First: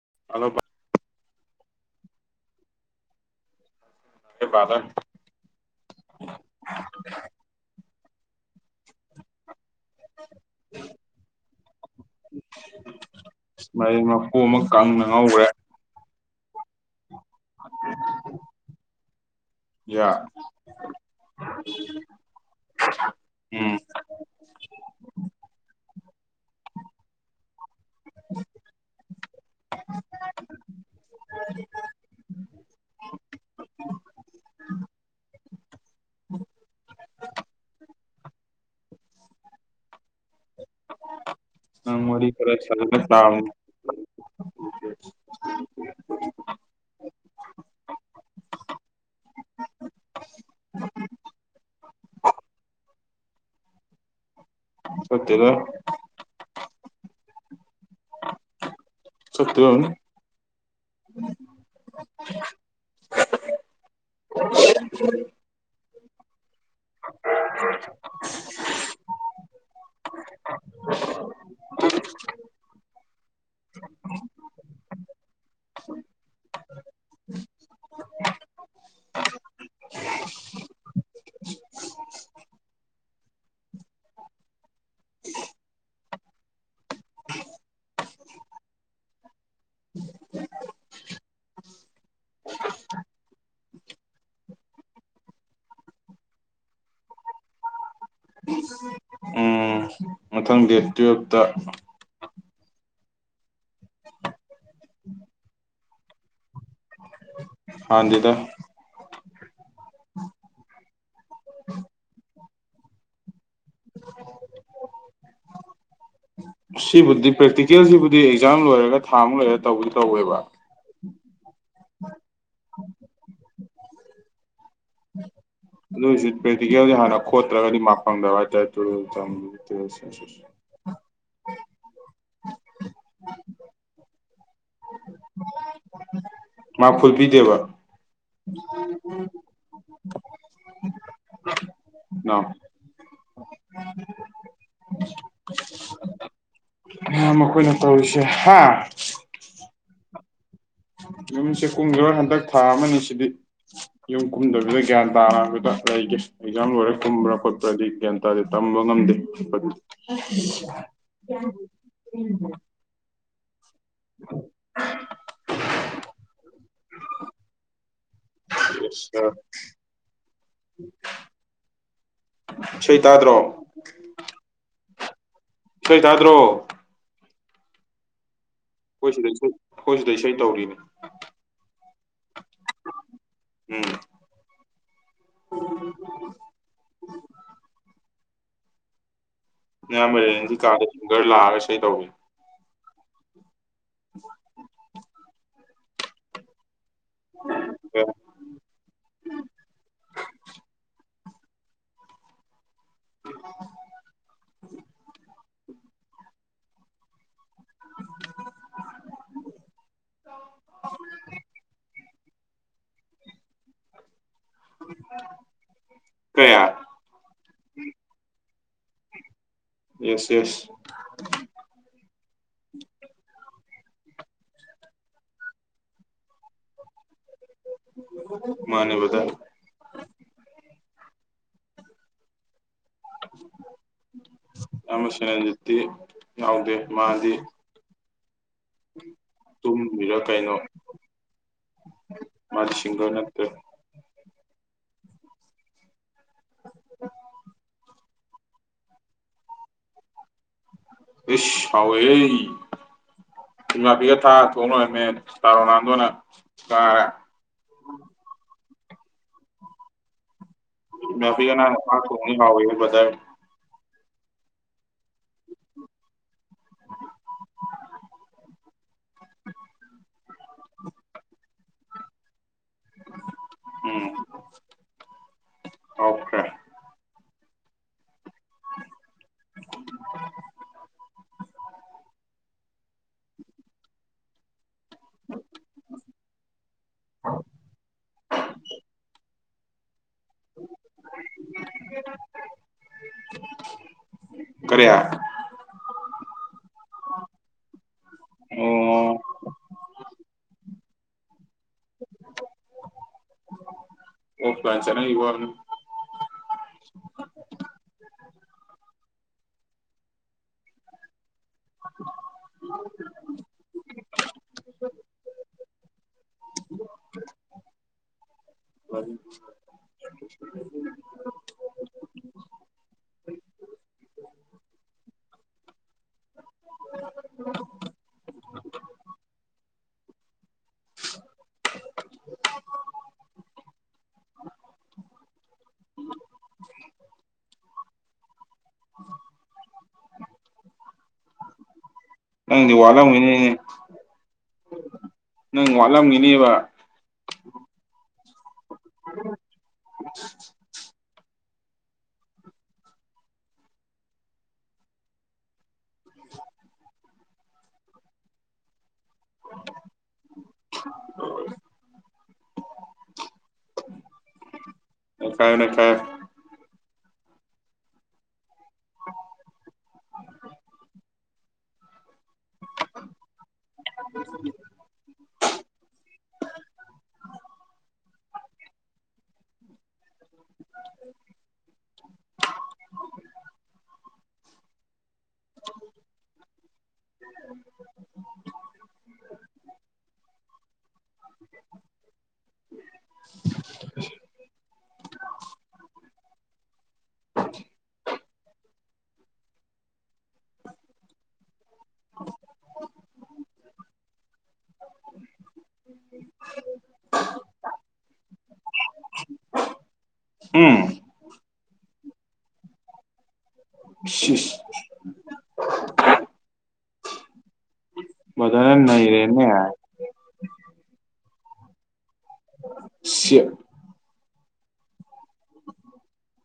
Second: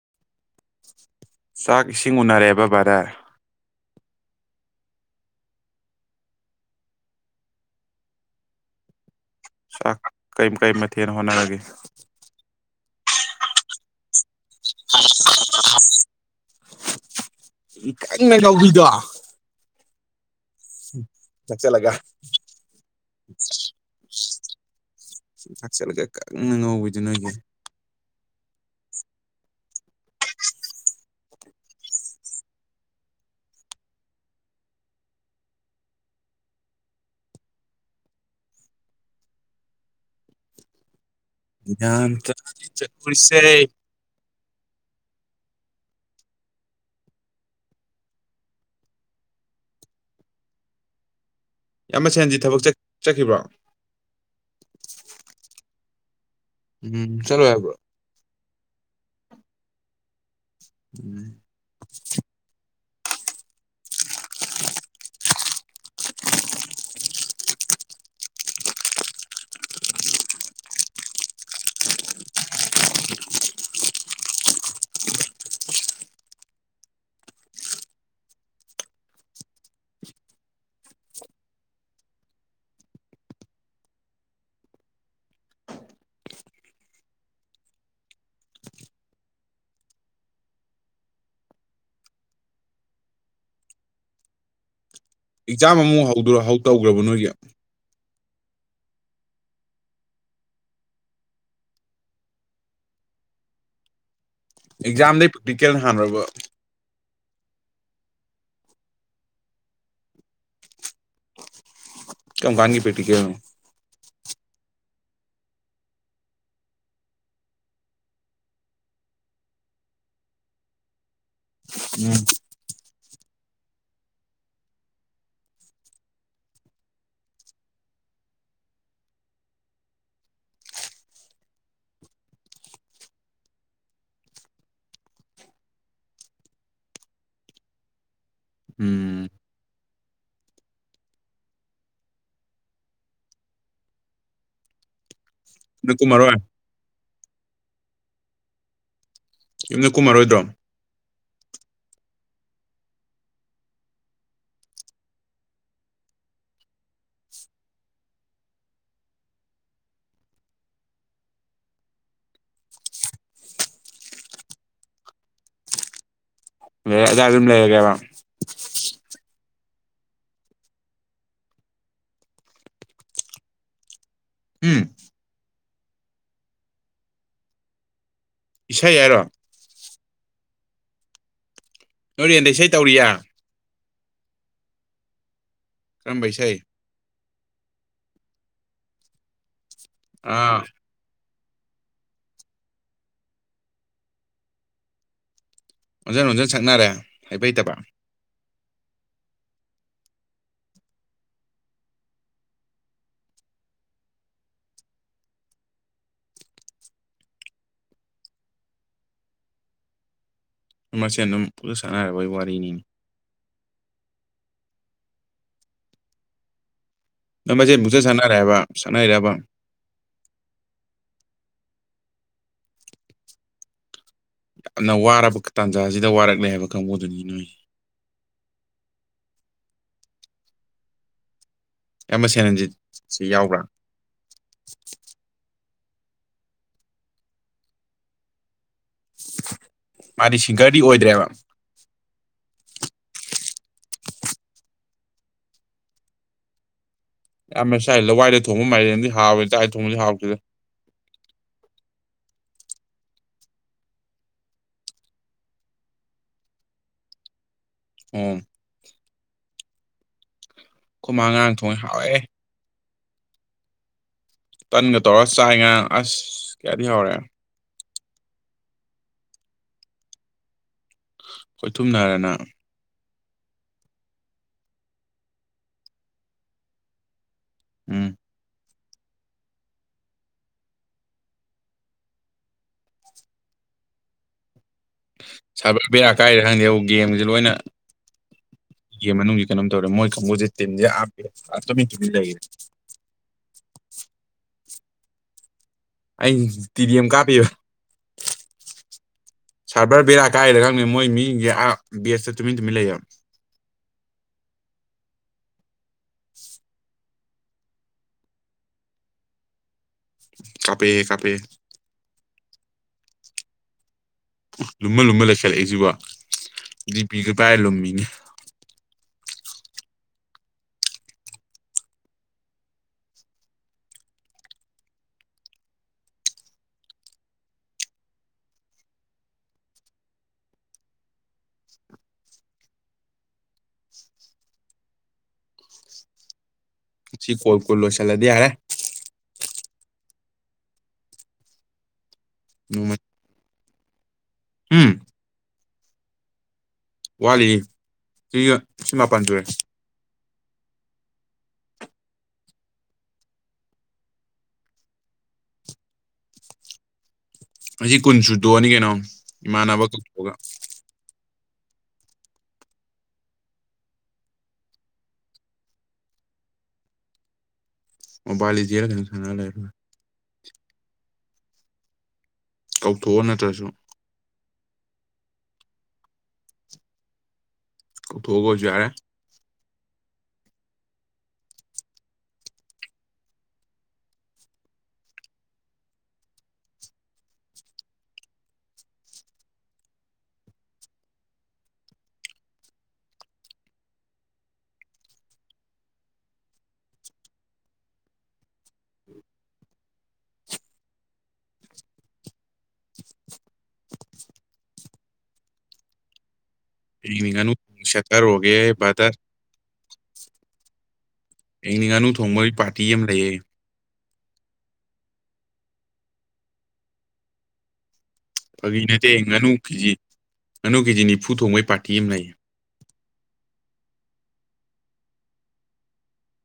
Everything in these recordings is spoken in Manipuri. [unintelligible] ꯆꯥꯛ ꯏꯁꯤꯡ ꯎꯅꯔꯦꯕ ꯕꯗꯔ [unintelligible] ꯆꯥꯛ ꯀꯩ ꯀꯩ ꯃꯊꯦꯟ ꯍꯣꯠꯅꯔꯒꯦ [unintelligible] [unintelligible] ꯑꯃ ꯀꯪꯅ ꯉꯥꯎꯈ꯭ꯔꯦ [unintelligible] ꯀꯪꯅ ꯉꯧꯕꯤꯗꯣ ꯌꯥ [unintelligible] [unintelligible] ꯎꯝ ꯀꯪꯅ ꯉꯧꯕꯤꯗꯨ ꯅꯣꯏꯒꯤ [unintelligible] [unintelligible] ꯅꯪ ꯋꯥꯔꯤ ꯈꯔ [unintelligible] ꯁꯥꯖꯤꯜꯂ ꯇꯥꯕꯅꯤ [unintelligible] [inaudible] [inaudible] ꯏꯌꯥꯝꯕ [unintelligible] ꯊꯕꯛ ꯆꯠ ꯆꯠꯈꯤꯕꯔꯣ꯫ ꯆꯠꯇꯦꯗꯥ ꯎꯝ ꯆꯠꯂꯣꯏ ꯍꯥꯏꯕ꯭ꯔꯣ ꯆꯠꯇꯣꯏ ꯑꯣꯏꯔꯝꯅꯤ꯫ [unintelligible] [unintelligible] [inaudible] [unintelligible] [inaudible] [unintelligible] [inaudible] [inaudible] [inaudible] [unintelligible] ꯑꯦꯛꯖꯥꯝ ꯑꯃꯨꯛ ꯍꯧꯗꯨ ꯍꯧ ꯇꯧꯈ꯭ꯔꯕꯣ ꯅꯣꯏꯒꯤ ꯎꯝ ꯃꯊꯪ ꯗꯦꯠ ꯇꯨꯌꯦꯜꯞꯇ ꯑꯦꯛꯖꯥꯝꯗꯩ ꯄ꯭ꯔꯦꯛꯇꯤꯀꯦꯜꯅ ꯍꯥꯟꯕꯔꯕ ꯍꯥꯟꯗꯦꯗꯥ ꯀꯝ ꯀꯥꯟꯒꯤ ꯄꯔꯦꯛꯇꯤꯀꯦꯜꯅꯣ ꯁꯤꯕꯨꯗꯤ ꯄ꯭ꯔꯦꯛꯇꯤꯀꯦꯜꯁꯤꯕꯨꯗꯤ ꯑꯦꯛꯖꯥꯝ ꯂꯣꯏꯔꯒ ꯊꯥ ꯃꯨꯛ ꯂꯣꯏꯔꯒ ꯇꯧꯕꯨꯗꯤ ꯇꯧꯋꯦꯕ ꯎꯝ ꯑꯗꯨ ꯑꯣꯢꯁꯨ ꯄꯔꯦꯛꯇꯤꯀꯦꯜꯖꯤ ꯍꯥꯟꯅ ꯈꯣꯠꯇ꯭ꯔꯒꯗꯤ ꯃꯥꯛ ꯐꯪꯗꯕ ꯍꯥꯏꯇꯥꯏ [unintelligible] ꯃꯥꯔꯛ ꯐꯨꯜ ꯄꯤꯗꯦꯕ ꯎꯝ ꯏꯅꯥꯎ [unintelligible] [unintelligible] ꯃꯔꯣꯏ꯫ ꯅꯌꯝꯕ ꯑꯩꯈꯣꯏꯅ ꯇꯧꯔꯤꯁꯦ ꯍꯥ ꯌꯨꯝꯗ ꯀꯨꯝꯃꯔꯣꯏꯗ꯭ꯔꯣ ꯌꯨꯝꯁꯦ ꯀꯨꯝꯒꯤꯔꯣꯏ ꯍꯟꯗꯛ ꯊꯥ ꯑꯃꯅꯤ ꯑꯁꯤꯗꯤ ꯌꯨꯝ ꯀꯨꯝꯗꯕꯤꯗ ꯒ꯭ꯌꯥꯟ ꯇꯥꯅ ꯍꯥꯏꯐꯦꯠꯇ ꯂꯩꯒꯦ ꯑꯦꯛꯖꯥꯝ ꯂꯣꯏꯔ ꯀꯨꯝꯕ꯭ꯔꯥ ꯈꯣꯠꯄ꯭ꯔꯗꯤ ꯒ꯭ꯌꯥꯟ ꯇꯥꯗꯦ ꯇꯝꯕ ꯉꯝꯗꯦ [unintelligible] [unintelligible] [unintelligible] ꯑꯗꯥꯏ ꯗ ꯑꯗꯨꯝ ꯂꯩꯔꯒꯦꯕ ꯏꯁꯩꯇꯥꯥꯗ꯭ꯔꯣ ꯍꯨꯝ ꯏꯁꯩ ꯇꯥꯗ꯭ꯔꯣ ꯏꯁꯩ ꯑꯩꯈꯣꯏ ꯍꯥꯏꯔꯣ ꯁꯤꯗ ꯏꯁꯩ ꯑꯩꯈꯣꯏ ꯁꯤꯗ ꯏꯁꯩ ꯇꯧꯔꯤꯅꯦ ꯅꯣꯏ ꯔꯦꯟꯗ ꯏꯁꯩ ꯇꯧꯔꯤꯌꯦ ꯎꯝ ꯀꯔꯝꯕ ꯏꯁꯩ ꯑꯥ [unintelligible] ꯏꯁꯩ ꯇꯧꯔꯤ [unintelligible] ꯑꯣꯟꯖꯟ ꯑꯣꯟꯖꯟ ꯁꯛꯅꯔꯦ ꯍꯩꯕ ꯍꯩꯇꯕ [unintelligible] ꯃꯁꯦꯟ ꯑꯗꯨꯝ ꯄꯨꯛꯆꯠ ꯁꯥꯟꯅꯔꯕꯩ ꯋꯥꯔꯤꯅꯤꯅꯦ ꯀꯌꯥ ꯅꯣꯏ ꯃꯁꯦꯟ ꯄꯨꯛꯁꯠ ꯁꯥꯟꯅꯔꯥ ꯍꯥꯏꯕ ꯁꯛꯅꯩꯔꯕ ꯌꯦꯁ ꯌꯦꯁ ꯌꯥꯝꯅ ꯋꯥꯔꯕ ꯇꯥꯟꯖꯥꯁꯤꯗ ꯋꯥꯔꯛꯂꯦ ꯍꯥꯏꯕ ꯀꯥꯡꯕꯨꯗꯨꯅꯤ ꯅꯣꯏꯁꯦ ꯃꯥꯅꯦ ꯕꯔꯗꯔ ꯑꯦꯝꯕ ꯁꯦꯅꯟꯖꯤꯠ ꯁꯤ ꯌꯥꯎꯕ꯭ꯔꯥ ꯗꯤ ꯌꯥꯎꯗꯦ ꯃꯥꯗꯤ ꯇꯨꯝꯃꯤꯔ ꯃꯥꯗꯤ ꯀꯩꯅꯣ ꯁꯤꯡꯒꯔꯗꯤ ꯑꯣꯏꯗ꯭ꯔꯦꯕ ꯁꯤꯡꯒꯔ ꯅꯠꯇꯦ [unintelligible] ꯏꯌꯥꯝꯕ ꯁꯥꯏ ꯂꯋꯥꯏꯗ ꯊꯣꯡꯕ ꯃꯥꯏꯔꯦꯟꯗꯤ ꯍꯥꯎꯋꯦ ꯗꯋꯥꯏꯗ ꯊꯣꯡꯕꯗꯤ ꯍꯥꯎꯇꯦꯗ ꯏꯁ ꯍꯥꯎꯏꯍꯦ [unintelligible] ꯊꯥ ꯊꯣꯡꯅꯔꯝꯃꯦ ꯇꯥꯔꯣꯅꯥꯟꯗꯣꯅ ꯆꯥꯔꯦ ꯑꯥ [unintelligible] ꯉꯔꯥꯡ ꯊꯣꯡꯉꯦ ꯍꯥꯎꯋꯦ ꯕꯔ꯭ꯗꯔ ꯇꯟꯒ ꯇꯧꯔꯒ ꯆꯥꯏ ꯉꯥꯔꯥꯡ ꯑꯁ ꯀꯌꯥꯗꯤ ꯍꯧꯔꯦ ꯈꯣꯏꯊꯨꯝꯅꯔꯅ ꯎꯝ ꯑꯣꯀꯦ ꯎꯝ ꯁꯕꯔ ꯕꯦꯔꯥ ꯀꯥꯏꯔꯤꯔꯥ ꯈꯪꯗꯦ ꯒꯦꯝꯖꯦ ꯂꯣꯏꯅ ꯒꯦꯝ ꯃꯅꯨꯡ ꯀꯩꯅ ꯇꯧꯔꯦ ꯃꯣꯏ ꯃꯣꯏꯁꯦ ꯇꯤꯝꯖꯦ ꯑ ꯑ ꯇꯨꯃꯤꯟ ꯇꯨꯃꯤꯟ ꯂꯩꯔꯦ ꯀꯔꯤ ꯑꯩ ꯇꯤꯗꯤꯑꯦꯝ ꯀꯥꯞꯄꯤꯕ ꯁꯥꯕꯔ ꯕꯦꯔꯥ ꯀꯥꯏꯔꯦꯔꯥ ꯃꯦ ꯃꯣꯏ ꯃꯤꯁꯤꯡꯁꯦ ꯑꯥ ꯕꯦꯁꯇ ꯇꯨꯃꯤꯟ ꯇꯨꯃꯤꯟ ꯂꯩꯌꯦ ꯗꯨꯀꯥꯟ ꯆꯠꯅꯈꯤꯕ ꯑꯣꯏꯔꯝꯅꯤ ꯀꯥꯞꯄꯦ ꯀꯥꯞꯄꯦ ꯎꯝ ꯂꯨꯝꯃ ꯂꯨꯝꯃ ꯂꯩꯁꯜꯂꯛꯏꯁꯤꯕꯣ ꯗꯤ ꯄꯤꯒ ꯄꯥꯏꯔ ꯂꯨꯝꯃꯤꯅꯤ ꯐ ꯁꯤ ꯀꯣꯜ ꯀꯨꯜ ꯂꯣꯏꯁꯜꯂꯗꯤ ꯌꯥꯔꯦ ꯅꯪꯗꯤ ꯋꯥꯠꯂꯝꯈꯤꯅꯤꯅꯦ ꯍꯨꯝ ꯅꯪ ꯋꯥꯠꯂꯝꯒꯤꯅꯤꯕ ꯋꯥꯠꯂꯤꯌꯦ ꯁꯤ ꯁꯤ ꯃꯥꯄꯟ ꯁꯨꯔꯦ ꯑꯁꯤ ꯀꯨꯟ ꯁꯨꯗꯣꯛꯑꯅꯤ ꯀꯩꯅꯣ ꯏꯃꯥꯟꯅꯕ ꯀꯧꯊꯣꯛꯂꯒ ꯅꯩꯈꯥꯏꯔꯣ ꯅꯩꯈꯥꯏꯔꯣ ꯃꯣꯕꯥꯏꯜ ꯂꯦꯖꯦꯟ ꯖꯦꯔ ꯀꯩꯅꯣꯝ ꯁꯥꯟꯅꯔ ꯂꯣꯏꯔꯦ ꯀꯧꯊꯣꯛꯑꯣ ꯅꯠꯇ꯭ꯔꯁꯨ ꯀꯧꯊꯣꯛꯑꯒ ꯑꯣꯏꯁꯨ ꯌꯥꯔꯦ ꯑꯩꯒꯤꯅꯤ ꯉꯥꯅꯨ ꯁꯦꯠꯊꯔꯨꯒꯦꯍꯦ ꯕꯥ꯭ꯔꯗ꯭ꯥꯔ ꯎꯝ ꯑꯩꯩꯅ ꯉꯥꯅꯨ ꯊꯣꯡꯕꯒꯤ ꯄꯥꯔꯇꯤ ꯑꯃ ꯂꯩꯑ ꯁꯤ ꯑꯗꯨꯅꯦ ꯉꯅꯨ ꯀꯦꯖꯤ ꯑꯅꯨ ꯀꯦꯖꯤꯅꯤ ꯏꯐꯨ ꯊꯣꯡꯃꯩ ꯄꯥꯇꯤ ꯑꯃ ꯂꯩꯌꯦ ꯁꯦꯠ [unintelligible]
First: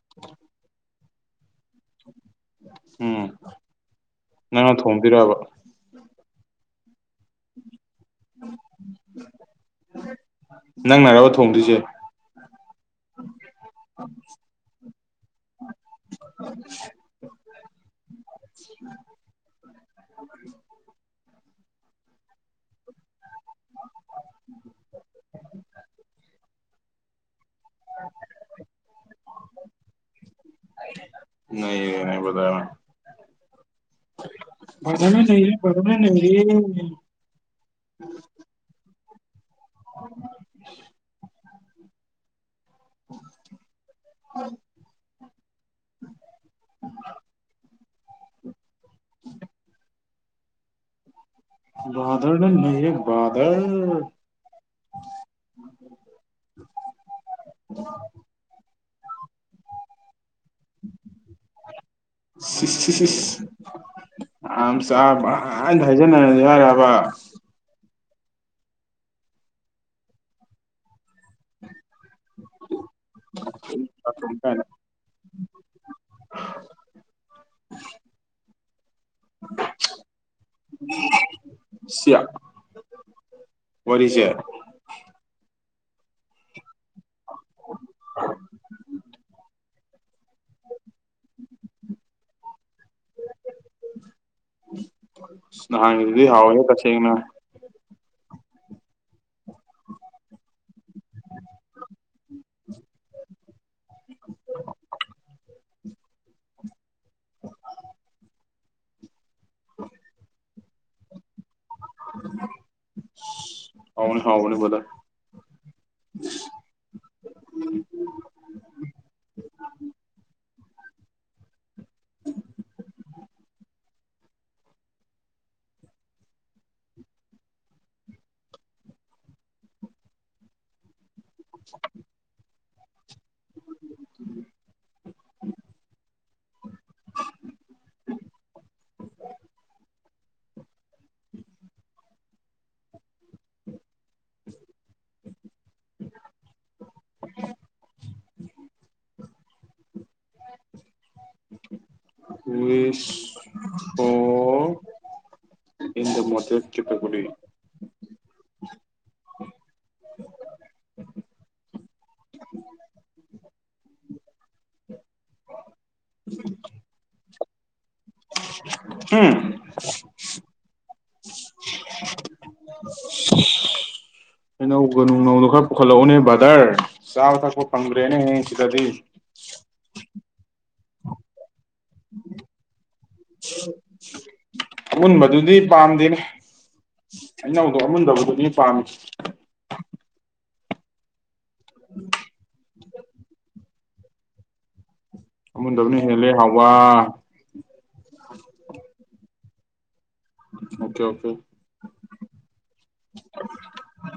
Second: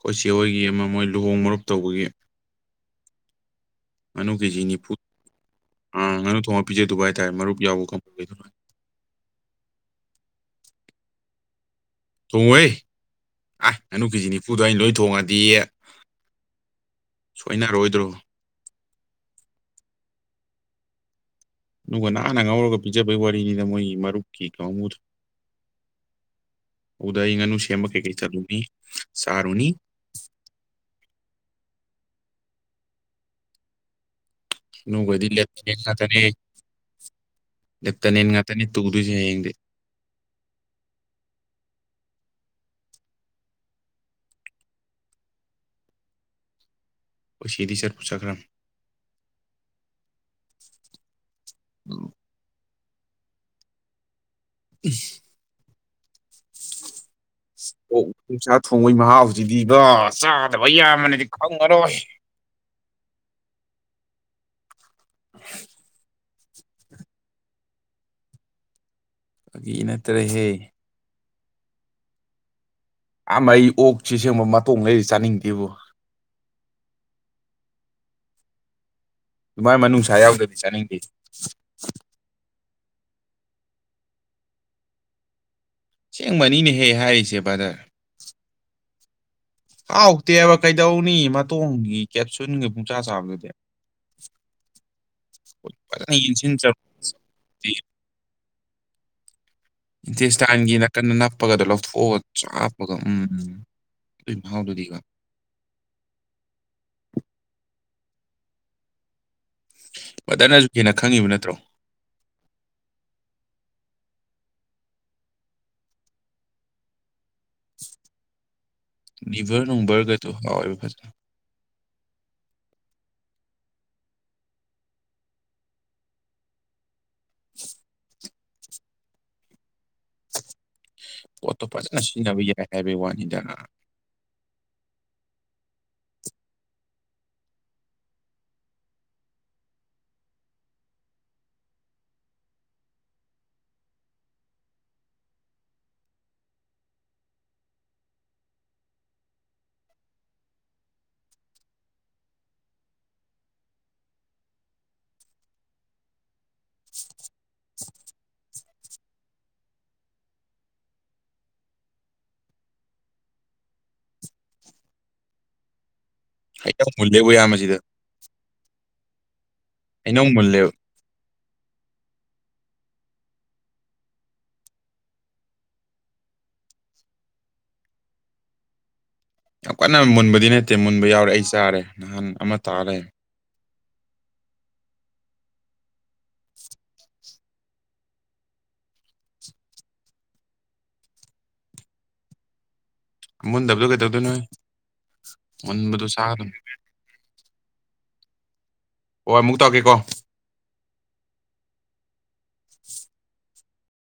ꯀꯣꯆꯦ ꯍꯣꯏꯒꯤ ꯑꯃ ꯃꯣꯏ ꯣꯡꯃ꯭ꯔꯨꯞ ꯇꯧꯕꯒꯤ ꯍꯝ ꯉꯥꯅꯨ ꯀꯦꯖꯤ ꯅꯤꯐꯨ ꯑ ꯉꯅꯨ ꯊꯣꯡꯉ ꯄꯤꯖ ꯑꯗꯨꯗꯨꯕꯥꯏ ꯇꯥꯏ ꯃꯔꯨꯞ ꯌꯥꯎꯕ ꯀꯗ ꯅꯪꯅꯔꯕ ꯊꯣꯡꯗ꯭ꯣꯏꯁꯦ ꯊꯣꯡꯉꯣꯍꯦ ꯑ ꯑꯅꯨ ꯀꯦꯖꯤ ꯅꯤꯐꯨꯗꯣ ꯑꯩꯅ ꯂꯣꯏ ꯊꯣꯡꯉꯗꯤ ꯁꯣꯏꯅꯔꯣꯏꯗ꯭ꯔꯣ [inaudible] ꯑꯗꯨꯒ ꯅꯥꯟꯅ ꯉꯥꯎꯔꯒ ꯄꯤꯖꯕꯩ ꯋꯥꯔꯤꯅꯤꯅ ꯃꯣꯏꯒꯤ ꯃꯔꯨꯞꯀꯤ ꯀꯥꯡꯉꯨꯗ ꯑꯗꯨꯗ ꯑꯩ ꯉꯥꯅꯨ ꯑꯃ ꯀꯩ ꯀꯩ ꯆꯠꯂꯨꯅꯤ ꯁꯔꯨꯅꯤ [inaudible] ꯕ꯭ꯔꯗꯔꯅ ꯑꯣꯏꯣꯏꯗꯤꯅ ꯅꯩꯔꯦ ꯌꯦ ꯕ꯭ꯔꯗꯔꯅ ꯉꯇꯔꯦ ꯅꯩꯔꯦ ꯂꯠꯇꯅꯦ ꯌꯦꯟ ꯉꯥꯛꯇꯅꯤꯦ ꯇꯨ ꯑꯗꯨꯁꯨ ꯍꯌꯦꯡꯗꯤ ꯑꯣ ꯎꯝ ꯑꯣꯏ ꯁꯤꯗꯤ ꯆꯔ ꯄꯣꯁꯈꯔꯝ ꯗꯔ ꯂꯩ ꯥꯕꯗꯔ ꯎꯝ ꯑꯣ ꯄ ꯁꯥ ꯀꯣꯡꯩ ꯃꯍꯥꯎ ꯍꯧꯖꯤꯛꯤꯕ ꯩꯌꯥ ꯃꯅꯦꯗꯤ ꯈꯥꯎ ꯃꯔꯔꯣ ꯁꯤꯁ ꯌꯥꯝ ꯆꯥꯕ ꯑꯅ ꯍꯥꯏꯖꯅꯔꯅꯤ ꯌꯥꯔꯕ ꯑꯗꯨꯒꯤ ꯅꯠꯇꯔꯦꯁꯦ ꯑ ꯑꯩ ꯑꯣꯛꯁꯤ ꯆꯥꯛꯊꯣꯡ ꯁꯦꯝꯒꯨꯝꯕ ꯀꯥꯏꯅ ꯃꯇꯣꯡ ꯂꯩꯔꯤ ꯆꯥꯅꯤꯡꯗꯦꯕ [inaudible] ꯃꯥꯏ ꯃꯅꯨꯡꯁꯥ ꯌꯥꯎꯗꯕꯤ ꯆꯥꯅꯤꯡꯗꯦ ꯑꯣꯏꯔꯤꯁꯦ ꯁꯦꯡꯕꯅꯤꯅꯦꯍꯦꯛ ꯍꯥꯏꯔꯤꯁꯦ ꯕꯗꯔ ꯍꯥꯎꯇꯦꯕ ꯀꯩꯗꯧꯅꯤ ꯃꯇꯣꯡꯒꯤ ꯀꯦꯞꯁꯨꯟꯒꯤ ꯄꯨꯡꯆꯥꯥ ꯆꯥꯕꯗꯨꯗꯤ ꯐꯖꯅ ꯅꯍꯥꯟꯒꯤꯗꯨꯗꯤ ꯌꯦꯡꯁꯤꯟ ꯍꯥꯎꯋꯦꯍꯦ ꯇꯁꯦꯡꯅ ꯏꯟꯇꯦꯁꯇꯥꯟꯒꯤ ꯅꯥꯀꯟ ꯅꯞꯄꯒꯗꯣ ꯂꯧꯊꯣꯛꯑ ꯆꯥꯞꯄꯒ ꯎꯝ ꯑꯗꯨ ꯃꯍꯥꯎꯗꯨꯗꯤꯀꯣ ꯃꯅ ꯍꯟꯅ ꯈꯪꯉꯤꯕ ꯅꯠꯇ꯭ꯔꯣ ꯑꯅꯤ ꯍꯥꯎ ꯑꯅꯤꯥꯏ ꯂꯤꯅꯤꯚꯔꯅꯅꯨꯡꯕꯔꯒ ꯇꯨ ꯍꯥꯥꯎꯔ ꯐꯖ [inaudible] [inaudible] ꯄꯣꯠꯇꯣ ꯐꯖꯅ ꯁꯤꯖꯤꯟꯅꯕ ꯌꯥꯏ ꯑꯦꯚ ꯋꯥꯟ [inaudible] [inaudible] ꯋ ꯑꯣ ꯏ ꯃꯛꯇ ꯆꯤꯠꯇꯀꯨꯗꯤ ꯑꯩꯇ ꯃꯨꯜꯂꯦꯕꯨ ꯌꯥꯝꯕꯁꯤꯗ ꯎꯝ ꯑꯩꯅꯧ ꯃꯨꯜꯂꯦꯨ ꯑꯩꯅꯧꯒꯅꯨꯡ ꯅꯧꯅ ꯈꯔ ꯄꯨꯈꯠꯂꯛꯎꯅꯦ ꯕ꯭ꯔꯗꯔ ꯆꯥꯕ ꯊꯛꯄ ꯐꯪꯗ꯭ꯔꯦꯅꯦ ꯍꯌꯦꯡ ꯁꯤꯗꯗꯤ ꯇꯦ ꯃꯨꯟꯕꯎꯔꯛꯏ ꯇꯔꯦ ꯅꯍꯥꯟ ꯑꯃ ꯇꯥꯔꯦ ꯑꯃꯨꯟꯕꯗꯨꯗꯤ ꯄꯥꯝꯗꯦꯅꯦ ꯑꯩꯅꯧꯗꯣ ꯑꯃꯨꯟꯗꯕꯗꯨꯗꯤ ꯄꯥꯝꯃꯤ ꯎ ꯃꯨ ꯗꯕꯖꯧ ꯀꯩꯗꯧꯗꯨ ꯅ ꯃꯟꯕꯅꯤ ꯍꯦꯂꯦ ꯍꯋꯥ [inaudible] ꯍꯣꯏ ꯑꯃꯨꯛ ꯇꯥꯛꯀꯦꯀꯣ ꯑꯣꯀꯦ ꯑꯣꯀꯦ